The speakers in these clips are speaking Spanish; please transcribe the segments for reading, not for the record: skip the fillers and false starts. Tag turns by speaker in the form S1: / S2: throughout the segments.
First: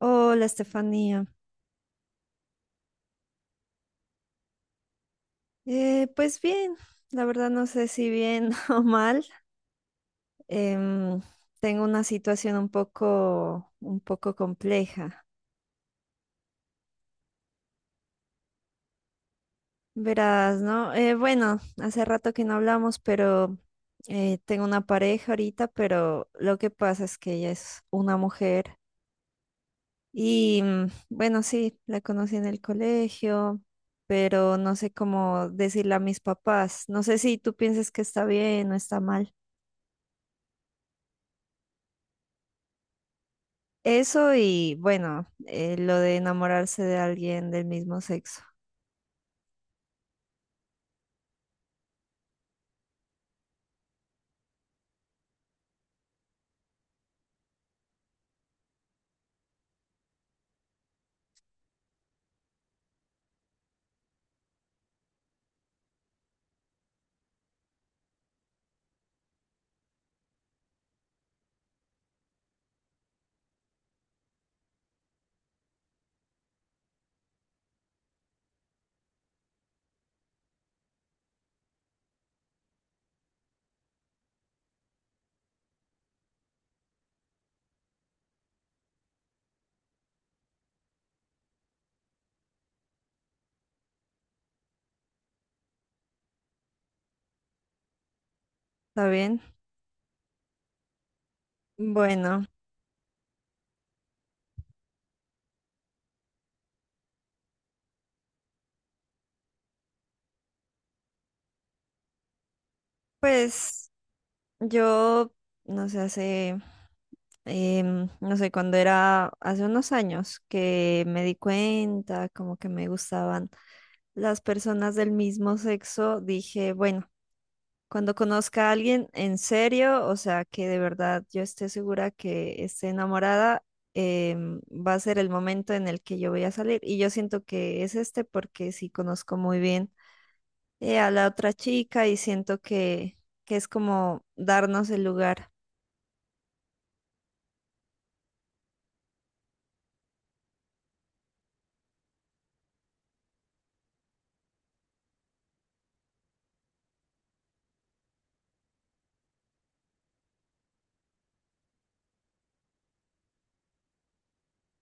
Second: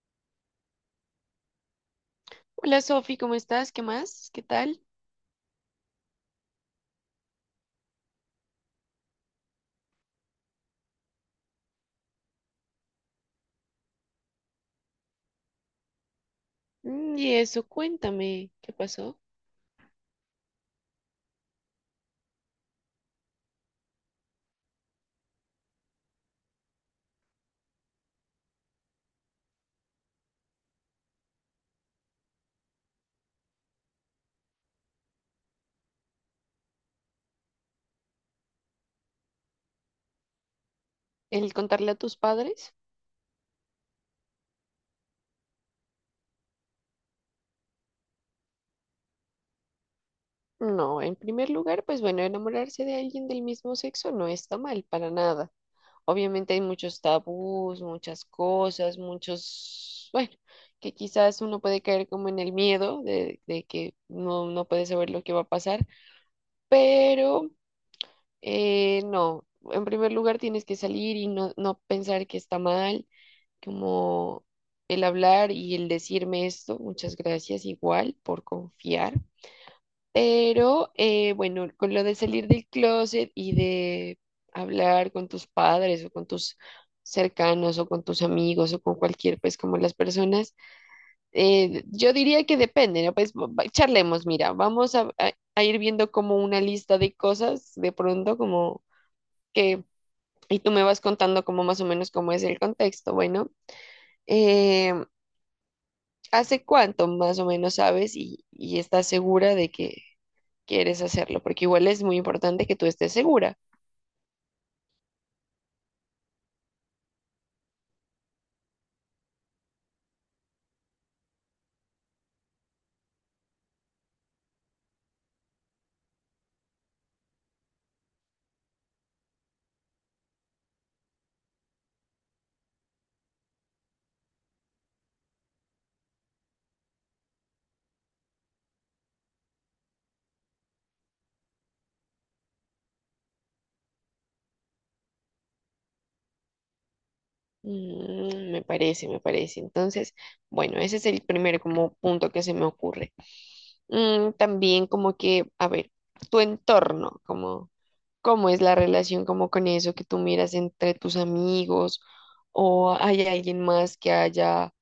S1: Hola, Estefanía.
S2: Hola Sofi, ¿cómo estás? ¿Qué más? ¿Qué tal?
S1: Pues bien, la verdad no sé si bien o mal. Em, Tengo una situación un poco compleja.
S2: Mm, y eso, cuéntame, ¿qué pasó?
S1: Verás, ¿no? Bueno, hace rato que no hablamos, pero tengo una pareja ahorita, pero lo que pasa es que ella es una mujer y bueno, sí, la conocí en el colegio, pero no sé cómo decirle a mis papás. No sé si tú piensas que está bien o está mal.
S2: ¿El contarle a tus padres?
S1: Eso y bueno, lo de enamorarse de alguien del mismo sexo,
S2: No, en primer lugar, pues bueno, enamorarse de alguien del mismo sexo no está mal para nada. Obviamente hay muchos tabús, muchas cosas, muchos, bueno, que quizás uno puede caer como en el miedo de que no, no puede saber lo que va a pasar, pero no, en primer lugar tienes que salir y no, no pensar que está mal, como el hablar y el decirme esto, muchas gracias igual por confiar. Pero bueno, con lo de salir del closet y de hablar con tus padres o con tus cercanos o con tus amigos o con cualquier, pues como las personas, yo diría que depende, ¿no? Pues charlemos, mira, vamos a, a ir viendo como una lista de cosas de pronto, como...
S1: ¿está bien?
S2: que y tú me vas contando como más o menos cómo es
S1: Bueno,
S2: el contexto. Bueno, eh, ¿hace cuánto más o menos sabes y estás segura de que quieres hacerlo? Porque igual es muy importante que tú estés segura.
S1: pues yo, no sé, hace, no sé, cuando era hace unos años que me di cuenta como que me gustaban las personas del mismo sexo, dije, bueno. Cuando conozca a alguien en serio, o sea, que de verdad yo esté segura que esté enamorada, va a ser el momento en el que yo voy a salir. Y yo siento que es este porque sí conozco muy bien a la otra chica y siento que es como darnos el lugar.
S2: Mm, me parece, me parece. Entonces, bueno, ese es el primer como punto que se me ocurre. Mm, también como que, a ver, tu entorno, como cómo es la relación como con eso que tú miras entre tus amigos o hay alguien más que haya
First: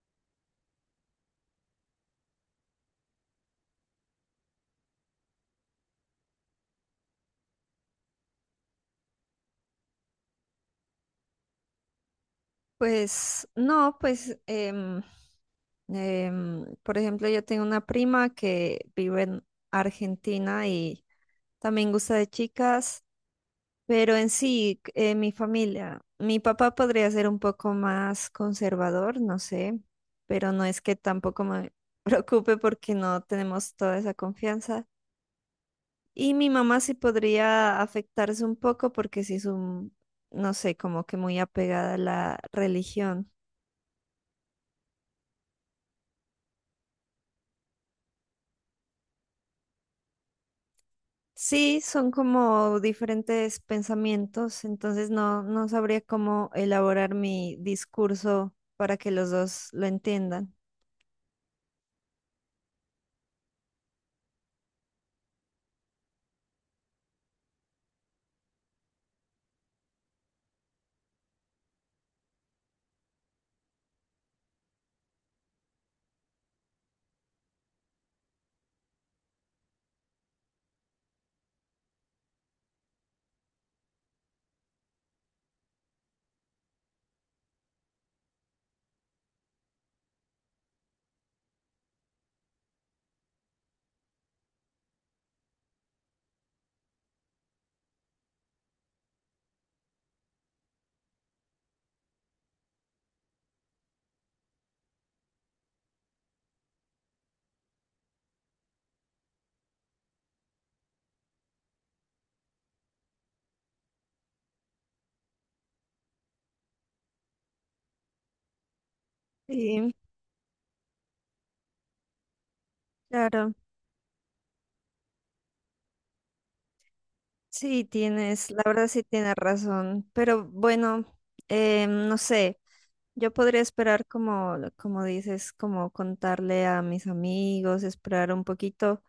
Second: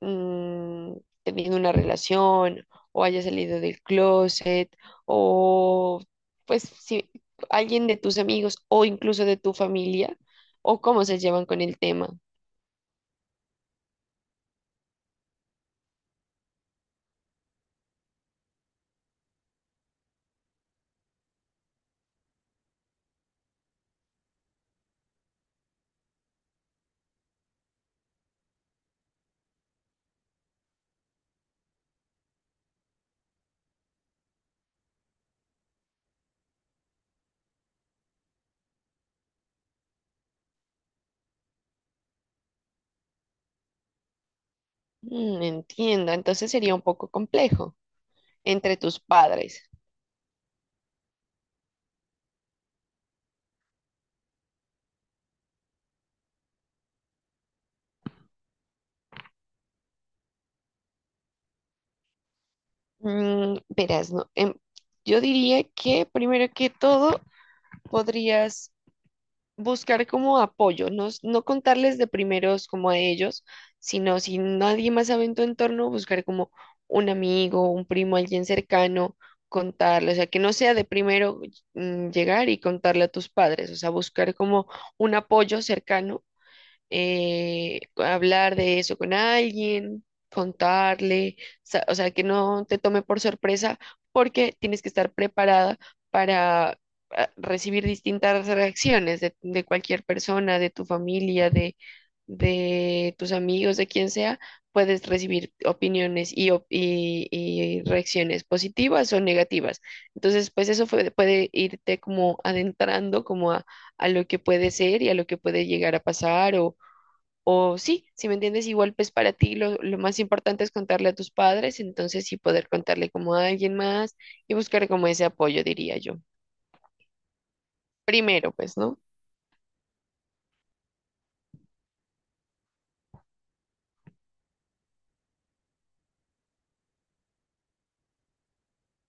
S2: mm, tenido una relación o haya salido del closet o pues si alguien de tus amigos o incluso de tu familia o cómo se llevan con el tema.
S1: Pues no, pues, por ejemplo, yo tengo una prima que vive en Argentina y también gusta de chicas. Pero en sí, mi familia, mi papá podría ser un poco más conservador, no sé, pero no es que tampoco me preocupe porque no tenemos toda esa confianza. Y mi mamá sí podría afectarse un poco porque sí es un, no sé, como que muy apegada a la religión.
S2: Mm, entiendo, entonces sería un poco complejo entre tus padres.
S1: Sí, son como diferentes pensamientos, entonces no, no sabría cómo elaborar mi discurso para que los dos lo entiendan.
S2: Mm, verás, no, yo diría que primero que todo podrías buscar como apoyo, no, no contarles de primeros como a ellos, sino si nadie más sabe en tu entorno, buscar como un amigo, un primo, alguien cercano, contarle, o sea, que no sea de primero llegar y contarle a tus padres, o sea, buscar como un apoyo cercano hablar de eso con alguien, contarle, o sea, que no te tome por sorpresa porque tienes que estar preparada para recibir distintas reacciones de cualquier persona, de tu familia, de tus amigos, de quien sea. Puedes recibir opiniones y, y reacciones positivas o negativas. Entonces, pues eso puede irte como adentrando como a lo que puede ser y a lo que puede llegar a pasar o sí, si me entiendes, igual pues para ti
S1: Sí,
S2: lo más importante es contarle a tus padres, entonces sí poder contarle como a
S1: claro.
S2: alguien más y buscar como ese apoyo, diría yo.
S1: Sí, tienes,
S2: Primero,
S1: la
S2: pues,
S1: verdad
S2: ¿no?
S1: sí tienes razón, pero bueno, no sé, yo podría esperar como, como dices, como contarle a mis amigos, esperar un poquito,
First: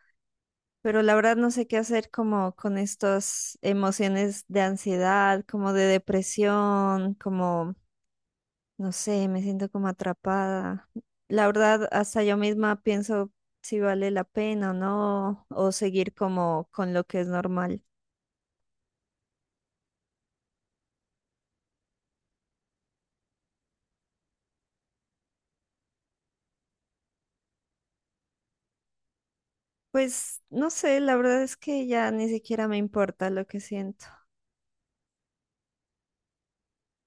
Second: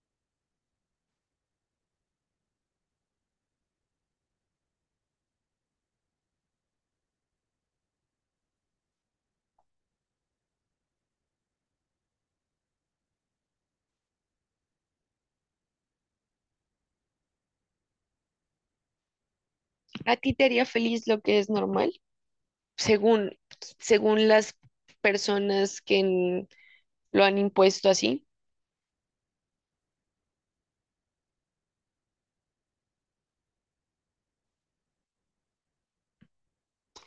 S1: pero la verdad no sé qué hacer como con estas emociones de ansiedad, como de depresión, como, no sé, me siento como atrapada. La verdad, hasta yo misma pienso si vale la pena o no, o seguir como con lo que es normal.
S2: ¿A ti te haría feliz lo que es normal? Según, según las personas que lo han impuesto así.
S1: Pues no sé, la verdad es que ya ni siquiera me importa lo que siento.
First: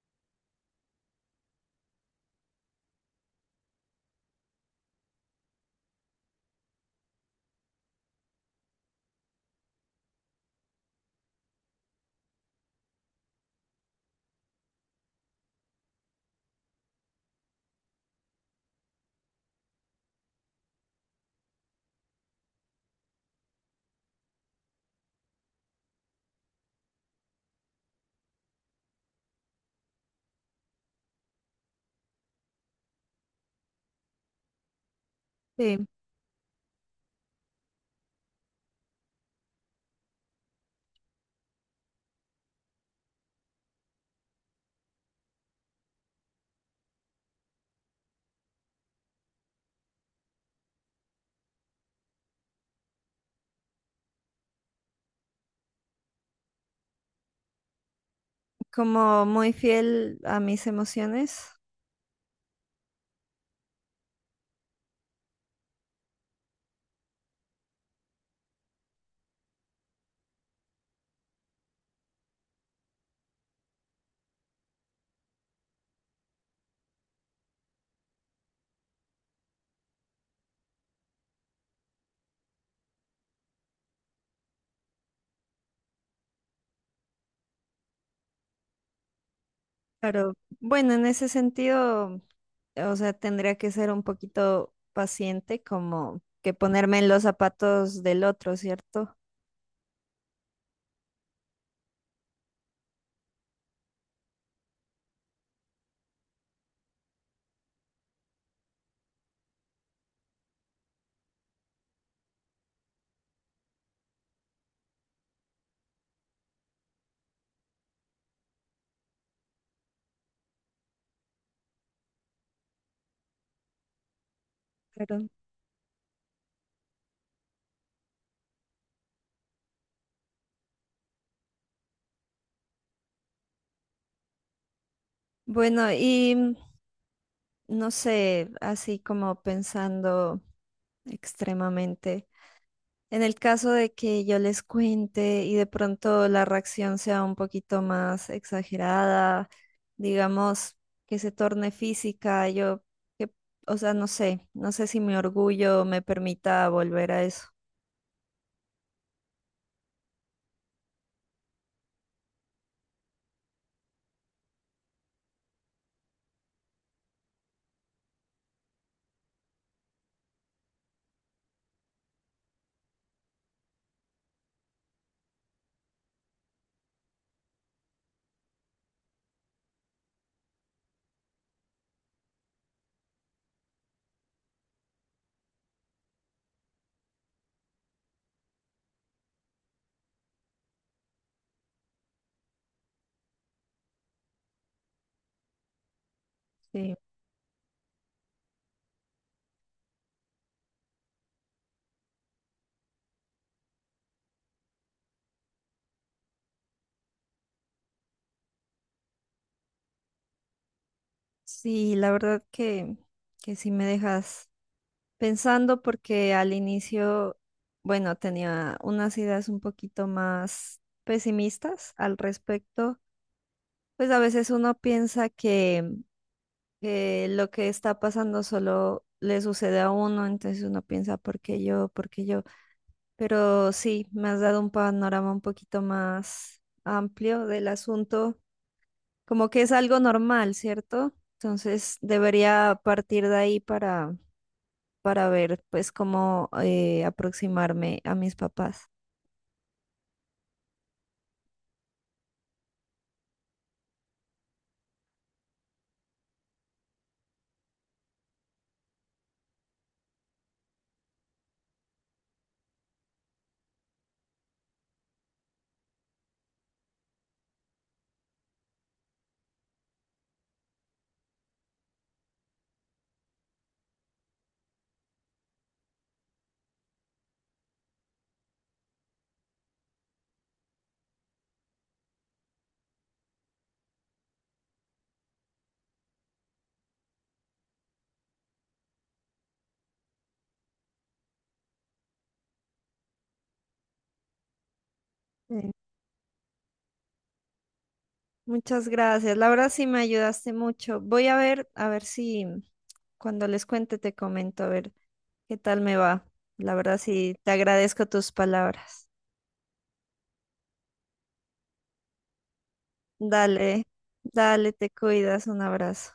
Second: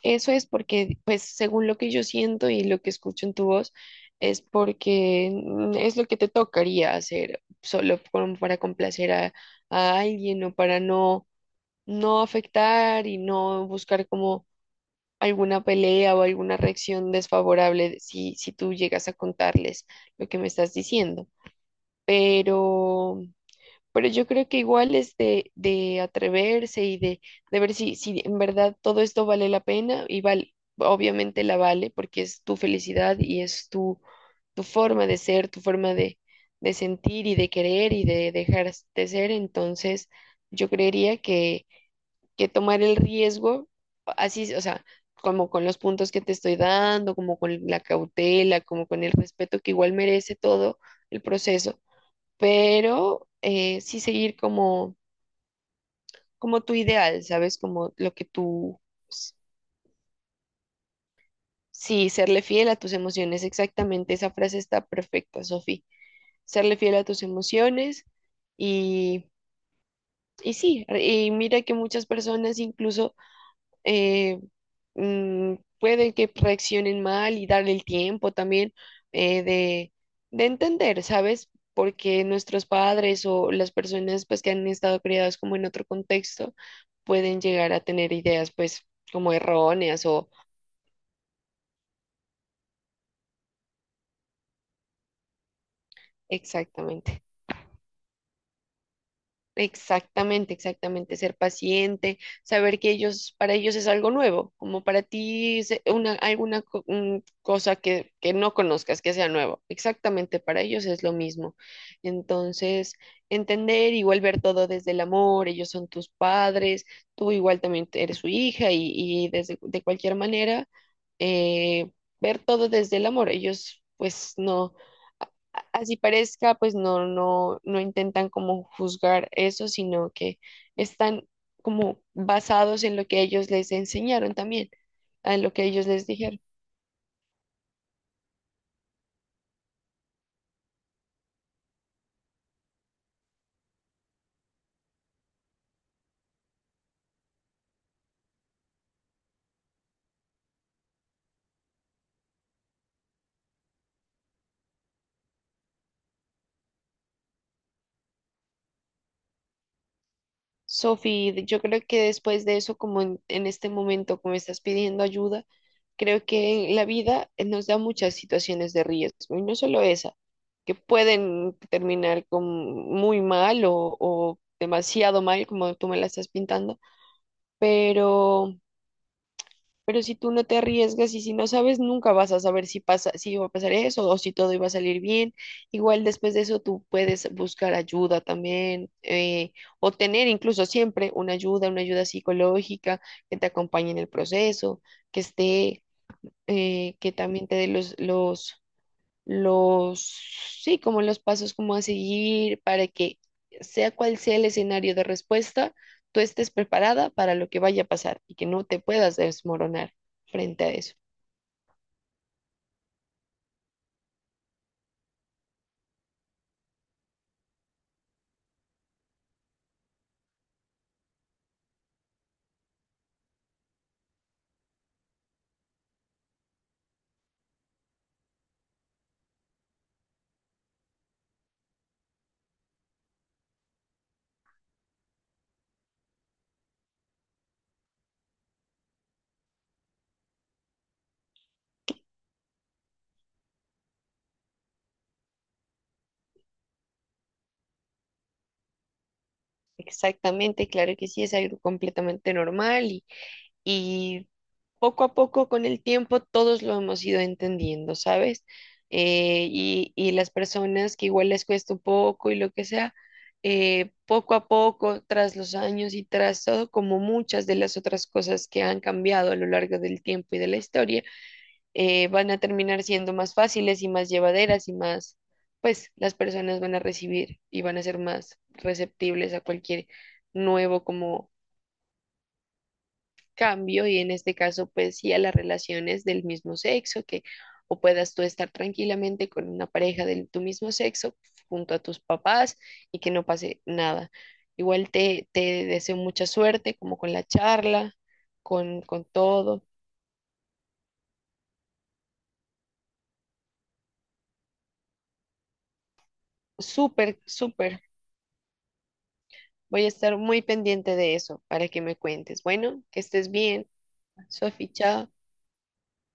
S2: Eso es porque, pues, según lo que yo siento y lo que escucho en tu voz, es porque es lo que te tocaría hacer, solo como para complacer a alguien o para no no afectar y no buscar como alguna pelea o alguna reacción desfavorable si, si tú llegas a contarles lo que me estás diciendo. Pero, pero yo creo que igual es de atreverse y de ver si, si en verdad todo esto vale la pena y vale, obviamente la vale porque es tu felicidad y es tu, tu forma de ser, tu
S1: Sí.
S2: forma de sentir y de querer y de dejar de ser. Entonces, yo creería que tomar el riesgo, así, o sea, como con los puntos que te estoy dando, como con la cautela, como con el respeto que igual merece todo el proceso, pero sí seguir como, como tu ideal, ¿sabes? Como lo que tú,
S1: Como
S2: s-
S1: muy fiel a mis emociones,
S2: sí, serle fiel a tus emociones, exactamente, esa frase está perfecta, Sofi, serle fiel a tus emociones y, y sí, y mira que muchas personas incluso eh, pueden que reaccionen mal y darle el tiempo también eh, de, de entender, ¿sabes? Porque nuestros padres o las personas pues que han estado criadas como en otro contexto pueden llegar a tener ideas pues como erróneas o
S1: pero bueno, en ese sentido, o sea, tendría que ser un poquito paciente, como que ponerme en los
S2: exactamente.
S1: zapatos del otro, ¿cierto?
S2: Exactamente, exactamente, ser paciente, saber que ellos, para ellos es algo nuevo, como para ti es una, alguna un cosa que no conozcas, que sea nuevo, exactamente, para ellos es lo mismo. Entonces, entender, igual ver todo desde el amor, ellos son tus padres, tú igual también eres su hija y desde, de cualquier manera, eh, ver todo desde el amor, ellos pues no
S1: Pero
S2: así parezca, pues no, no, no intentan como juzgar eso, sino que están como basados en lo que ellos les enseñaron también, en lo que ellos
S1: bueno,
S2: les
S1: y
S2: dijeron.
S1: no sé, así como pensando extremadamente. En el caso de que yo les cuente y de pronto la reacción sea un poquito más exagerada, digamos que se torne física, yo, que, o sea, no sé, no sé si mi orgullo me permita volver a eso.
S2: Sophie, yo creo que después de eso, como en este momento, como estás pidiendo ayuda, creo que la vida nos da muchas situaciones de riesgo, y no solo esa, que pueden terminar con muy mal o demasiado mal, como tú me la estás pintando, pero pero si tú no te arriesgas y si no sabes, nunca vas a saber si pasa, si va a pasar eso o si todo iba a salir bien. Igual después de eso tú puedes buscar ayuda también o tener incluso siempre una ayuda psicológica que te acompañe en el proceso, que esté,
S1: Sí,
S2: que también te dé los, sí, como los pasos como a seguir para que sea cual sea el escenario de respuesta, tú estés preparada para lo que vaya a pasar y que no te puedas desmoronar frente a eso.
S1: sí, la verdad que sí me dejas pensando porque al inicio, bueno, tenía unas ideas un poquito más pesimistas al respecto. Pues a veces uno piensa que lo que está pasando solo le sucede a uno, entonces uno piensa, ¿por qué yo? ¿Por qué yo? Pero sí, me has dado un panorama un poquito más amplio del asunto, como que es algo normal, ¿cierto? Entonces debería partir de ahí para ver pues cómo aproximarme a mis papás.
S2: Exactamente, claro que sí, es algo completamente normal y poco a poco con el tiempo todos lo hemos ido entendiendo, ¿sabes? Y las personas que igual les cuesta un poco y lo que sea, poco a poco, tras los años y tras todo, como muchas de las otras cosas que han cambiado a lo largo del tiempo y de la historia, van a terminar siendo más fáciles y más llevaderas y más, pues las personas van a recibir y van a ser más receptibles a cualquier nuevo como cambio y en este caso pues sí a las relaciones del mismo sexo, que o puedas tú estar tranquilamente con una pareja de tu mismo sexo junto a tus papás y que no pase nada. Igual te, te
S1: Sí.
S2: deseo mucha suerte como con la charla,
S1: Muchas
S2: con
S1: gracias, la
S2: todo.
S1: verdad sí me ayudaste mucho. Voy a ver si... Cuando les cuente, te comento a ver qué tal me va. La verdad,
S2: Súper,
S1: sí, te
S2: súper.
S1: agradezco tus palabras.
S2: Voy a estar muy pendiente de eso para que me cuentes. Bueno, que estés bien.
S1: Dale,
S2: Sofi,
S1: dale, te
S2: chao.
S1: cuidas. Un abrazo.